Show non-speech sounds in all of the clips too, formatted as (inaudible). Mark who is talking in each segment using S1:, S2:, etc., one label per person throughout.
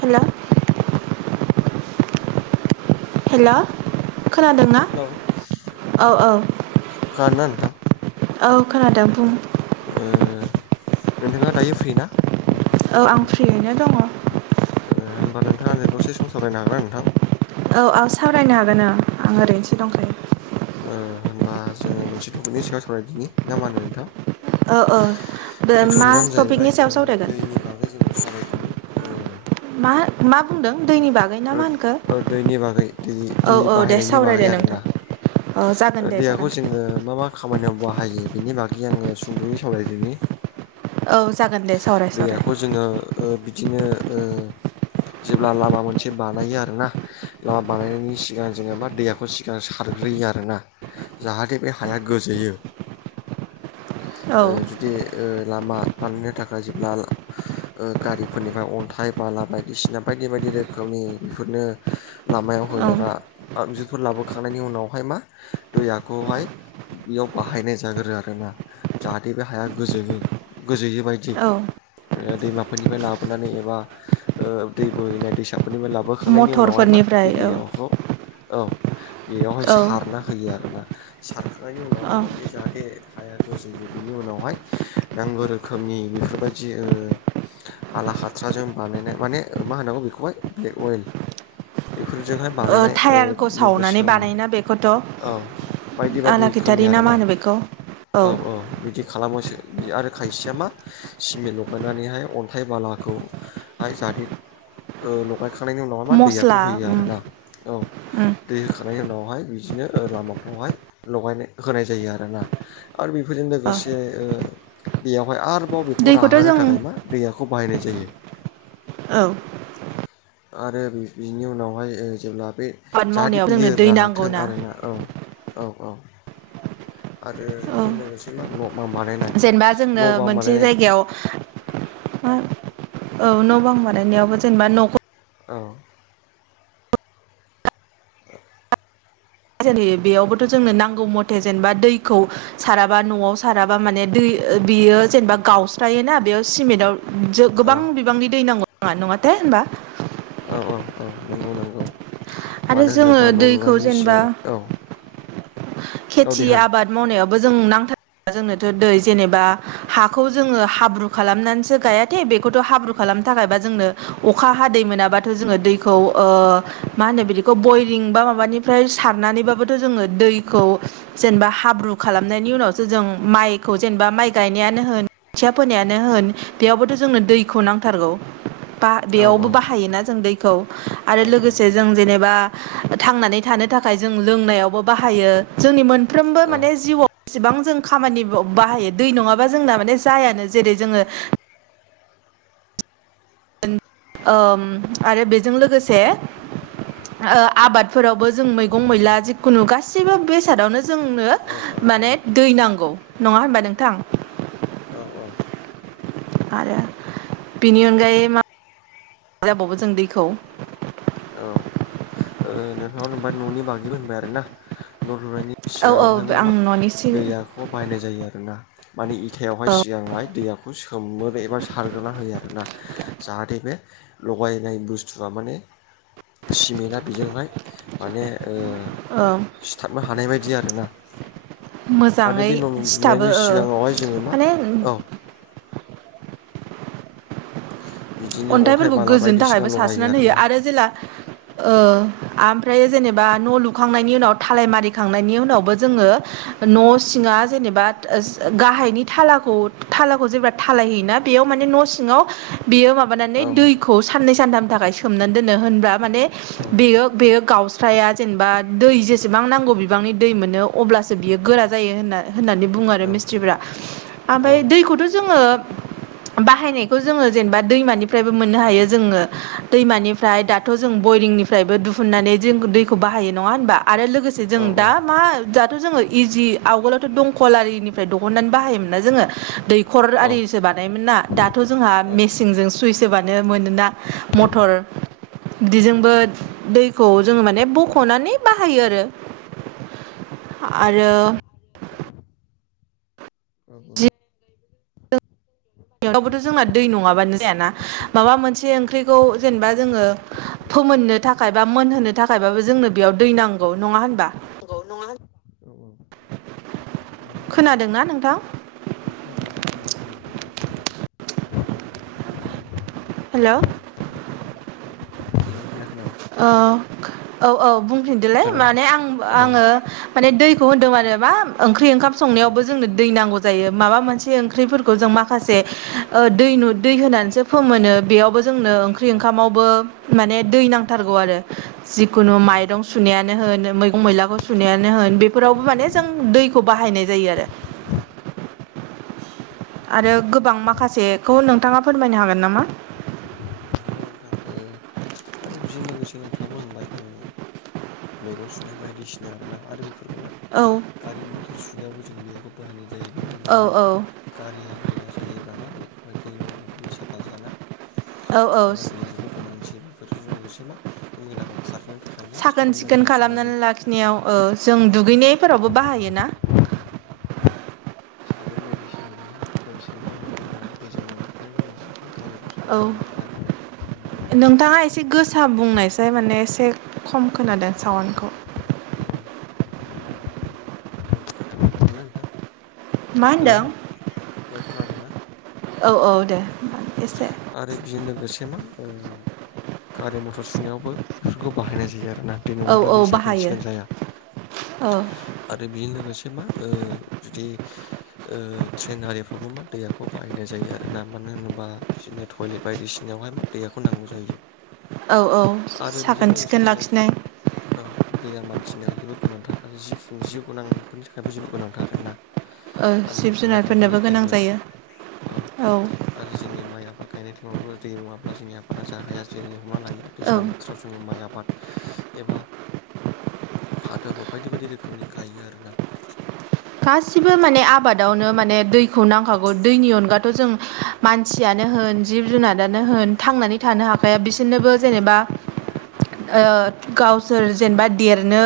S1: Hello hello खोनादोंना
S2: hello
S1: औ औ
S2: खोनादोंना नोंथां
S1: औ खोनादों बुं
S2: ओ नोंथाङा दायो फ्रि ना
S1: औ आं फ्रियैनो दङ।
S2: ए होनबा नोंथाङा आंजों दसे सम सावरायनो हागोन ना नोंथां
S1: औ औ सावरायनो हागोन ओ आं ओरैनोसो दंखायो
S2: ओ होनबा जोङो मोनसे टपिकनि सायाव सावरायदिनि ना मा होनो नोंथां
S1: औ औ
S2: बे
S1: मा
S2: टपिकआनो
S1: टपिकनि
S2: जाहैबाय
S1: सायाव सावरायगोन
S2: दैनि बागै जोङो सारायदिनि ओ
S1: मा मा? बुंदों दैनि बागै ना मा होनखो
S2: दैनि बागै दै
S1: औ
S2: दै
S1: औ दे
S2: बाहायनायनि बागै
S1: सावरायदो नोंथां
S2: आरोना
S1: औ जागोन दे
S2: देहाखौ
S1: जागोन दे
S2: जोङो मा मा खालामो खामानियाव बाहायो बिनि बागै आङो सुंद'यै सावरायदोनि
S1: औ जागोन दे सावराय सावराय
S2: दैयाखौ जोङो बिदिनो ओ जेब्ला लामा मोनसे बानायो आरोना लामा बानायनायनि सिगां जोङेबा दैयाखौ सिगां सारग्रोयो आरोना जाहाथे बे हाया गोजोयो
S1: औ
S2: ओ जुदि ओ लामा बानायनो थाखाय जेब्ला ओ गारिफोरनिफ्राय अन्थाइ बाला बायदिसिना बायदि बायदि रोखोमनि बेफोरनो लामायाव
S1: औ
S2: होजेरा आगजुफोर लाबोखांनायनि उनावहाय मा दैयाखौहाय बेयाव बाहायनाय जागोरो आरोना जाहाथे बे हाया गोजोयो। गोजोयो बायदि
S1: औ
S2: दैमाफोरनिफ्राय लाबोनानै एबा दै ओ बोहैनाय दैसा फोरनिफ्राय लाबोखांनायनि उनावहाय मा
S1: मटरफोरनिफ्राय
S2: बे
S1: औ
S2: दैयाखौ औ बेयावहाय
S1: औ
S2: सारना होयो आरोना सारखांनायनि उनावहाय
S1: औ
S2: मा बे जाथे हाया गोजो बेनि उनावहाय नांगौ रोखोमनि बेफोरबायदि आला हाथ्राजों बानायनाय माने मा होनांगौ बेखौहाय ब्लेक अइेल फोरजोंहाय बानायनाय ओ
S1: टायारखौ सावनानै
S2: गोसोम
S1: बानायोना बेखौथ'
S2: औ बायदि बायदि रोखोमनि
S1: आलाखिथारि ना
S2: आरो
S1: मा होनो बेखौ
S2: औ औ बिदि खालामोसो आरो खायसेया मा सिमेन्ट लगायनानैहाय अन्थाइ बालाखौहाय जाथे ओ लगाय होखांनायनि उनावहाय मा दैयाखौ
S1: मस्ला
S2: होयो
S1: उम
S2: आरो ना औ
S1: उम
S2: दै होखांनायनि उनावहाय बिदिनो लामाफ्रावहाय लगायनाय होखानाय जायो आरोना। आरो बेफोरजों
S1: औ
S2: लोगोसे बेयावहाय आरो आरोबाव बेखौ
S1: दैखौथ'
S2: राहोनो
S1: जों
S2: थाखाय मा
S1: औ
S2: दैयाखौ बाहायनाय जायो।
S1: औ।
S2: आरो बिनि उनावहाय ओ जेब्ला बे
S1: आबाद
S2: जाहाथे
S1: मावनायाव जोंनो
S2: बियो
S1: दै नांगौ
S2: राथों
S1: ना
S2: आरोना औ औ औ आरो
S1: औ
S2: बेजों लोगोसे मा न' मा बानायनाय
S1: जेनेबा जोंनो
S2: न' बां
S1: मोनसे
S2: बानायनाय
S1: जायगायाव औ न' बां बानायनायावबो जेनेबा न'खौ
S2: औ
S1: बेयावबोथ' जोंनो नांगौ मथे जेनेबा दैखौ साराबा न'आव साराबा माने दै बियो जेनेबा गावस्रायोना बेयाव सिमेन्टाव
S2: औ
S1: गोबां बिबांनि दै नांगौ आ नङाथाये होनोमबा
S2: औ औ औ नंगौ नंगौ
S1: आरो
S2: मानो
S1: जोङो
S2: होनोबा न'
S1: दैखौ
S2: लुनायनि
S1: जेनेबा
S2: सिगाङाव औ औ दे
S1: खेथि
S2: होन
S1: आबाद मावनायावबो जों नांथार जोंनोथ' दै जेनेबा हाखौ जोङो हाब्रु खालामनानैसो गायाथे बेखौथ' हाब्रु खालामना नो थाखाय बा जोंनो अखा हादै मोनाबाथ' जोङो दैखौ ओ मा होनो बि बयरिं माबानिफ्राय सारनानैबाबोथ' जोङो दै खौ जेनेबा हाब्रु खालामनायनि उनावसो जों माइखौ जेनेबा माइ गायनायानो होन खोथिया फोनायानो होन बेयावबोथ' जोंनो दैखौ नांथारगौ बा
S2: औ
S1: बेयावबो बाहायोना जों दैखौ
S2: औ
S1: आरो लोगोसे जों जेनेबा थांनानै थानो थाखाय जों लोंनायावबो बाहायो जोंनि मोनफ्रोमबो
S2: औ
S1: माने जिउआव बेसेबां जों खामानि बाहायो दै नङाबा जोंना माने जायानो जेरै जोङो
S2: (inaudible)
S1: ओम आरो बेजों लोगोसे ओ आबादफोरावबो जों मैगं मैला जिखुनु गासिबो बेसादावनो जोंनो माने दै नांगौ नङा होमबा नोंथां
S2: औ
S1: आरो बिनि अनगायै मा जाबावो जों दैखौ
S2: औ ओ नोंथाङा न'नि बागिबो होनबाय आरो ना न' लुनायनि
S1: औ औ
S2: सिगाङावहायबो
S1: आं
S2: मा
S1: न'नि सिगां
S2: दैयाखौ बायनाय जायो आरोना माने इथायावहाय सिगांहाय दैयाखौ सोमोनो एबा सार बेगना होयो आरो ना जाहाथे बे लगायनाय बुस्थुआ माने सिमेन्टआ बिजोंहाय माने ओ
S1: ओ
S2: सिथाबनो हानाय बायदि आरोना आरो
S1: मोजाङै
S2: बे
S1: सिथाबो
S2: न'लुनायनि सिगाङावहाय जोङो
S1: ओ
S2: मा
S1: माने
S2: औ (inaudible) बिदिनो अन्थाइ
S1: अन्थाइफोरखौ
S2: बाला
S1: गोजोनो
S2: बायदिसिना
S1: थाखायबो
S2: लगायो
S1: सारस्रिनानै होयो
S2: आरोना
S1: आरो जेला ओ ओमफ्राय जेनेबा न' लुखांनायनि उनाव थालाय मारिखांनायनि उनावबो जोङो न' सिंनि आं जेनेबा गाहायनि थालाखौ थालाखौ जेनेबा थालाय होयोना बेयाव माने न'सिंआव बेयो माबानानै
S2: औ
S1: दैखौ सानैसो सानथामनि थाखाय सोमनानै दोनो होनबा माने
S2: औ
S1: बेयो बेयो गावस्राया जेनेबा दै जेसेबां नांगौ बिबांनि दै मोनो अब्लासो बियो गोराजायोनानै बुङो आरो मिसट्रिफोरा
S2: औ
S1: ओमफ्राय दैखौथ' जोङो बाहायनायखौ जोङो जेनेबा दैमानिफ्रायबो मोननो हायो जोङो दैमानिफ्राय दाथ' जों बयरिंनिफ्रायबो दिुहुननानै जों दैखौ बाहायो नङा होनबा आरो लोगोसे जों
S2: औ
S1: दा मा दाथ' जोङो इजि आवगोलावथ' दंख'ला दैनिफ्राय दहननानै बाहायोमोन ना जोंङो दैयखर आरिसो बानायोमोन ना दाथ' जोंहा
S2: औ
S1: मेस सिंजों सुइस होबानो मोनोना मथर बिदिजोंबो दैखौ जोङो माने बख'नानै बाहायो आरो आरो
S2: औ औ
S1: बेयावबोथ' जोंना दै नङाबानो जायाना माबा मोनसे ओंख्रिखौ जेनेबा जोङो फोमोननो थाखाय बा मोनहोनो थाखायबाबो जोंनो बेयाव दै नांगौ नङा होनबा
S2: नंगौ नंगौ
S1: खोनादोंना नोंथां?
S2: औ खोनादों नोंथां खोनादों खोनादों
S1: हेल'
S2: औ औ हेल' खोनायाखै नामा
S1: अ औ औ बुंफिनदोलाय
S2: हेल' औ
S1: माने आं
S2: औ
S1: आङो माने दै खौ होनदों आरो मा‌ ओंख्रि ओंखाम संनायावबो जोंनो दै नांगौ जायो माबा मोनसे ओंख्रिफोरखौ जों माखासे ओ दै नु दै होनानैसो फोमोनो बेयावबो जोंनो ओंख्रि ओंखामावबो माने दै नां थारगौ आरो जिखुनु माइरं सुनायानो होन मैगं मैलाखौ सुनाया नो होन बेफोरावबो माने जों दैखौ बाहायनाय जायो आरो आरो गोबां माखासेखौ नोंथाङा फोरमायनो हागोन नामा
S2: नंगौ नोंथां ओ आरो बिजोंनो लोगोसे नोंथाबो होनबाय मैगं सुनाय बायदिसिना आरोना आरो बे फोरखौ मा
S1: औ
S2: गारि मथर सुनायावबो जोङो दैयाखौ बाहायनाय जायोबा
S1: औ
S2: दोनोबा
S1: औ
S2: गारिया मैला जायोब्ला मा बेखौहाय दै नङाब्लाथ' बे साफा जायाना
S1: औ औ
S2: मानोना दैया जेबो गोनांथि बेफोरजों लोगोसे मा बे मैलाखौ खारनो थाखाय मा
S1: साखोन
S2: साबोन
S1: सिखोन
S2: बायदिसिनाजों
S1: खालामनानै लाखिनायाव ओ जों
S2: औ (inaudible)
S1: दुगैनायफोरावबो बाहायोना
S2: साबोन बायदिसिनाजोंहाय मा ओ‌ सेन्फामिफोर होननानै दैजों लगायखांनायनि उनावहाय गारिफ्राव
S1: औ
S2: सारना होयो आरोना
S1: नोंथाङा एसे गोसा बुंनायसाय
S2: औ
S1: माने एसे खम खोनादों साउन्डखौ
S2: नोंथां
S1: मा
S2: हेल'
S1: होनदों
S2: खोनादोंना
S1: औ औ दे होमबा एसे
S2: आरो बेजों लोगोसे मा ओ गारि मथर सुनायावबो बेफोरखौ बाहायनाय जायो आरो रोनान्थि
S1: औ
S2: नङाब्ला बियो
S1: औ
S2: साखोन
S1: बाहायो
S2: सिखोन जाया
S1: औ
S2: आरो बेजों लोगोसे मा ओ जुदि ओ ट्रेनारिफ्रावबो मा दैयाखौ बाहायनाय जायो आरो दा मानो होनोबा बिदिनो टयलेट बायदिसिनायावहाय मा दैयाखौ नांगौ जायो
S1: औ औ
S2: आरो बेजों
S1: साखोन
S2: लोगोसे
S1: सिखोन लाखिनाय
S2: थिनियालिबो गोनांथार आरो जि जिउ गोनांफोरनि थाखायबो जेबो गोनांथार आर ना
S1: ओं जिब जुनारफोरनोबो गोनां जायो
S2: औ
S1: औ
S2: आरो जोंनि माइ आबाद गायनाय टाइमावबो दै नङाब्ला जोंनि आबादा जाहाया जेरै हमना लायो
S1: औ
S2: दैज्लां बोथोराव जोङो माइ आबाद एबा फाथाबो बायदि बायदि रोखोमनि गायो आरोना
S1: गासिबो माने आबादावनो माने दैखौ नांखागौ दैनि अनगाथ' जों मानसियानो होन जिब जुनारानो होन थांनानै थानो हाखाया बिसोरनोबो जेनेबा ओ गावसोर जेनेबा देरनो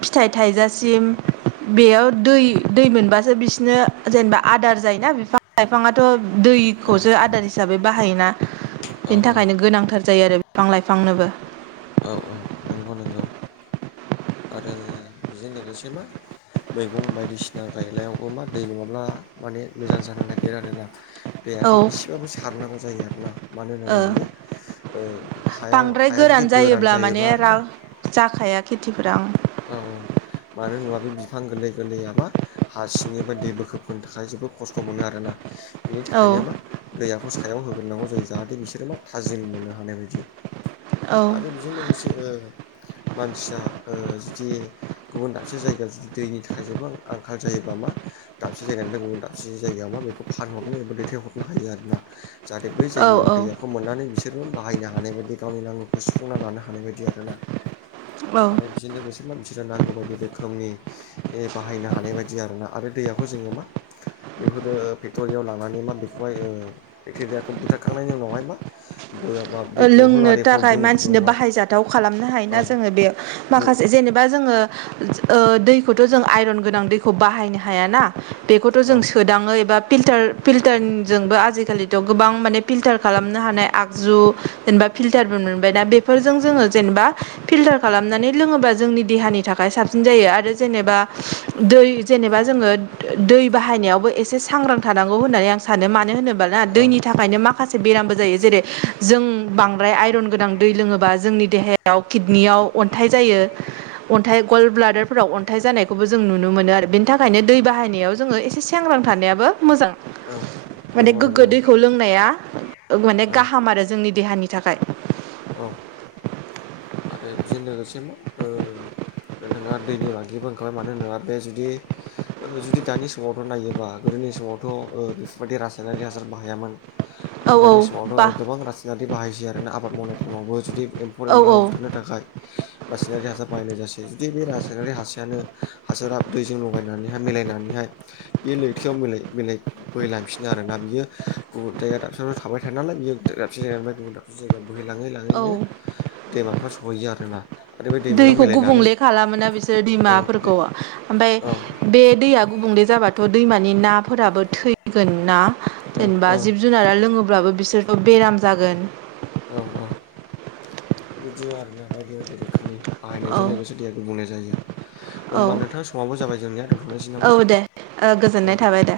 S1: फिथाइ थाइजासिम बेयाव दै दै मोनबासो बिसोरनो जेनेबा आदार जायोना बिफां लाइफाङाथ'
S2: औ
S1: दैखौसो आदार हिसाबै बाहायोना
S2: औ
S1: बेनि
S2: औ
S1: थाखायनो गोनांथार जायो आरो बिफां लाइफांनोबो
S2: औ औ नंगौ नंगौ आरो बिजों लोगोसे मा मैगं बायदिसिना गायनायावबो मा दै नङाब्ला माने मोजां जानो नागिरो आरोना
S1: औ
S2: देहाखौ इसेबाबो सारनांगौ जायो आर ना मानो
S1: ओ
S2: होनोबा बियो हाया
S1: बांद्राय
S2: हाया जुदि
S1: गोरान
S2: गोरान
S1: जायोब्ला
S2: जायोबा
S1: माने रा
S2: आरोना
S1: जाखाया खेथिफोरा
S2: औ औ। मानो होनोबा बे बिफां गोरलै गोरलैयाबा हा सिंनिफ्राय दै बोखोबोनो थाखाय जोबोद खस्थ' मोनो आरोना। बेनि थाखायनो मा दैयाखौ सायाव होग्रोनांगौ जायो जाहाथे बिसोरो मा थाजिम मोननो हानाय बायदि।
S1: औ
S2: आरो बेजों लोगोसे ओ मानसिया ओ जुदि गुबुन दाबसे जायगायाव जुदि दैनि थाखाय जोबां आंखाल जायोबा मा दाबसे जायगानिफ्राय गुबुन दाब बसे जायगायाव मा बेखौ फारहरनो एबा दैथायहरनो हायो आरोना। जाहाथे बै
S1: औ
S2: जायगायाव दैयाखौ मोननानै बिसोरबो बाहायना हा हानाय बायदि गावनि नांगौखौ सुफुंना लानो हानाय बायदि आरोना
S1: औ औ
S2: आरो बेजों लोगोसे मानसिनो नांगौ बायदि रोखोमनि ए बाहायनो हानाय बायदि आरोना आरो दैयाखौ जोङो मा बेफोरो फेक्ट'रियाव लांनानै मा बेखौहाय ओ बेक्टेरियाखौ बुथारखांनायनि उनावहाय मा बयामा बे बथल
S1: लोंनो
S2: आरिफ्राव
S1: थाखाय मानसिनो
S2: दुंब्रुआवहाय
S1: बाहायजाथाव खालामनो
S2: औ
S1: हायोना जोङो बे
S2: दु
S1: माखासे जेने बा जोङो ओ दैखौथ' जों आइरन गोनां दैखौ बाहायनो हायाना। बेखौथ'
S2: औ
S1: जों सोदाङो एबा फिलटार फिल्टारनजोंबो आजिखालिथ' गोबां माने फिल्टार खालामनो हानाय आगजु जेनेबा फिल्टारनबो मोनबाय दा बेफोरजों जोङो जेनेबा फिल्टार खालामनानै लोङोबा जोंनि देहानि नि थाखाय साबसिन जायो आरो जेनेबा दै जेनेबा जोङो दै बाहायनायावबो एसे सांग्रां थानांगौ होननानै आं सानो मानो होनोबाला
S2: औ
S1: दैनि थाखायनो माखासे बेरामबो जायो जेरै जों बांद्राय आइरन गोनां दै लोङोबा जोंनि देहायाव किडनियाव अन्थाइ जायो। अन्थाइ गल ब्लादारफोराव अन्थाइ जानायखौबो जों नुनो मोनो आरो बेनि थाखायनो दै बाहायनायाव जोङो एसे सांग्रां ग्रां थानायाबो मोजां।
S2: औ नंगौ नंगौ।
S1: खौ लोंनाया ओ माने
S2: औ
S1: गाहाम आरो जोंनि देहानि थाखाय।
S2: औ आरो बेजों लोगोसेनो ओ नोंथाङा दैनि बागिबो ओंखारबाय मानो होनोबा बे जुदि जुदि ओ दानि समावथ' नायोबा नि समावथ' बेफोरबायदि रासायनारि हासार बाहायामोन।
S1: औ
S2: आरो
S1: औ
S2: दानि समावथ'
S1: बा
S2: गोबां रासनाारि बाहायसायो आरोना आबाद मावनाय टाइमावबो जुदि एम्फौ
S1: औ
S2: एनला
S1: औ
S2: रासायनारि हासार बाहायनाय जासै जुदि बे रासायनारि हासायानो हासारा दैजों लगायनानै मिलायनानैहाय बे लैथायोयाव मिलाय मिलाय बोहैलांफिनो आरोना बियो गुबुन थाबाय थाना नालाय बियो दाबसे जायगानिफ्राय गुबुन दाबसे जायगा बोहै लाङै लाङैनो
S1: औ
S2: दैमाफ्रा सहैयो आरोना। आरो बे दैमायाव
S1: दैखौ
S2: मिलायनानै
S1: गुबुंले खालामोना बिसोर
S2: औ दे
S1: दैमाफोरखौ ओमफ्राय
S2: औ
S1: बे दैया गुबुंले जाबाथ' दैमानि नाफोराबो थैगोन ना
S2: औ
S1: जेनेबा
S2: औ
S1: जिब जुनारा लोङो ब्लाबो बिसोरथ' बेराम जागोन।
S2: औ औ बिदिनो आरोना बायदि बायदि रोखोमनि बाहायनायजों
S1: औ
S2: लोगोसे दैया गुबुंले जायो
S1: औ
S2: होनबा नोंथां समावबो जाबाय जोंनिया दोनथ'नायसै नामा?
S1: औ दे
S2: औ
S1: गोजोननाय थाबाय दे।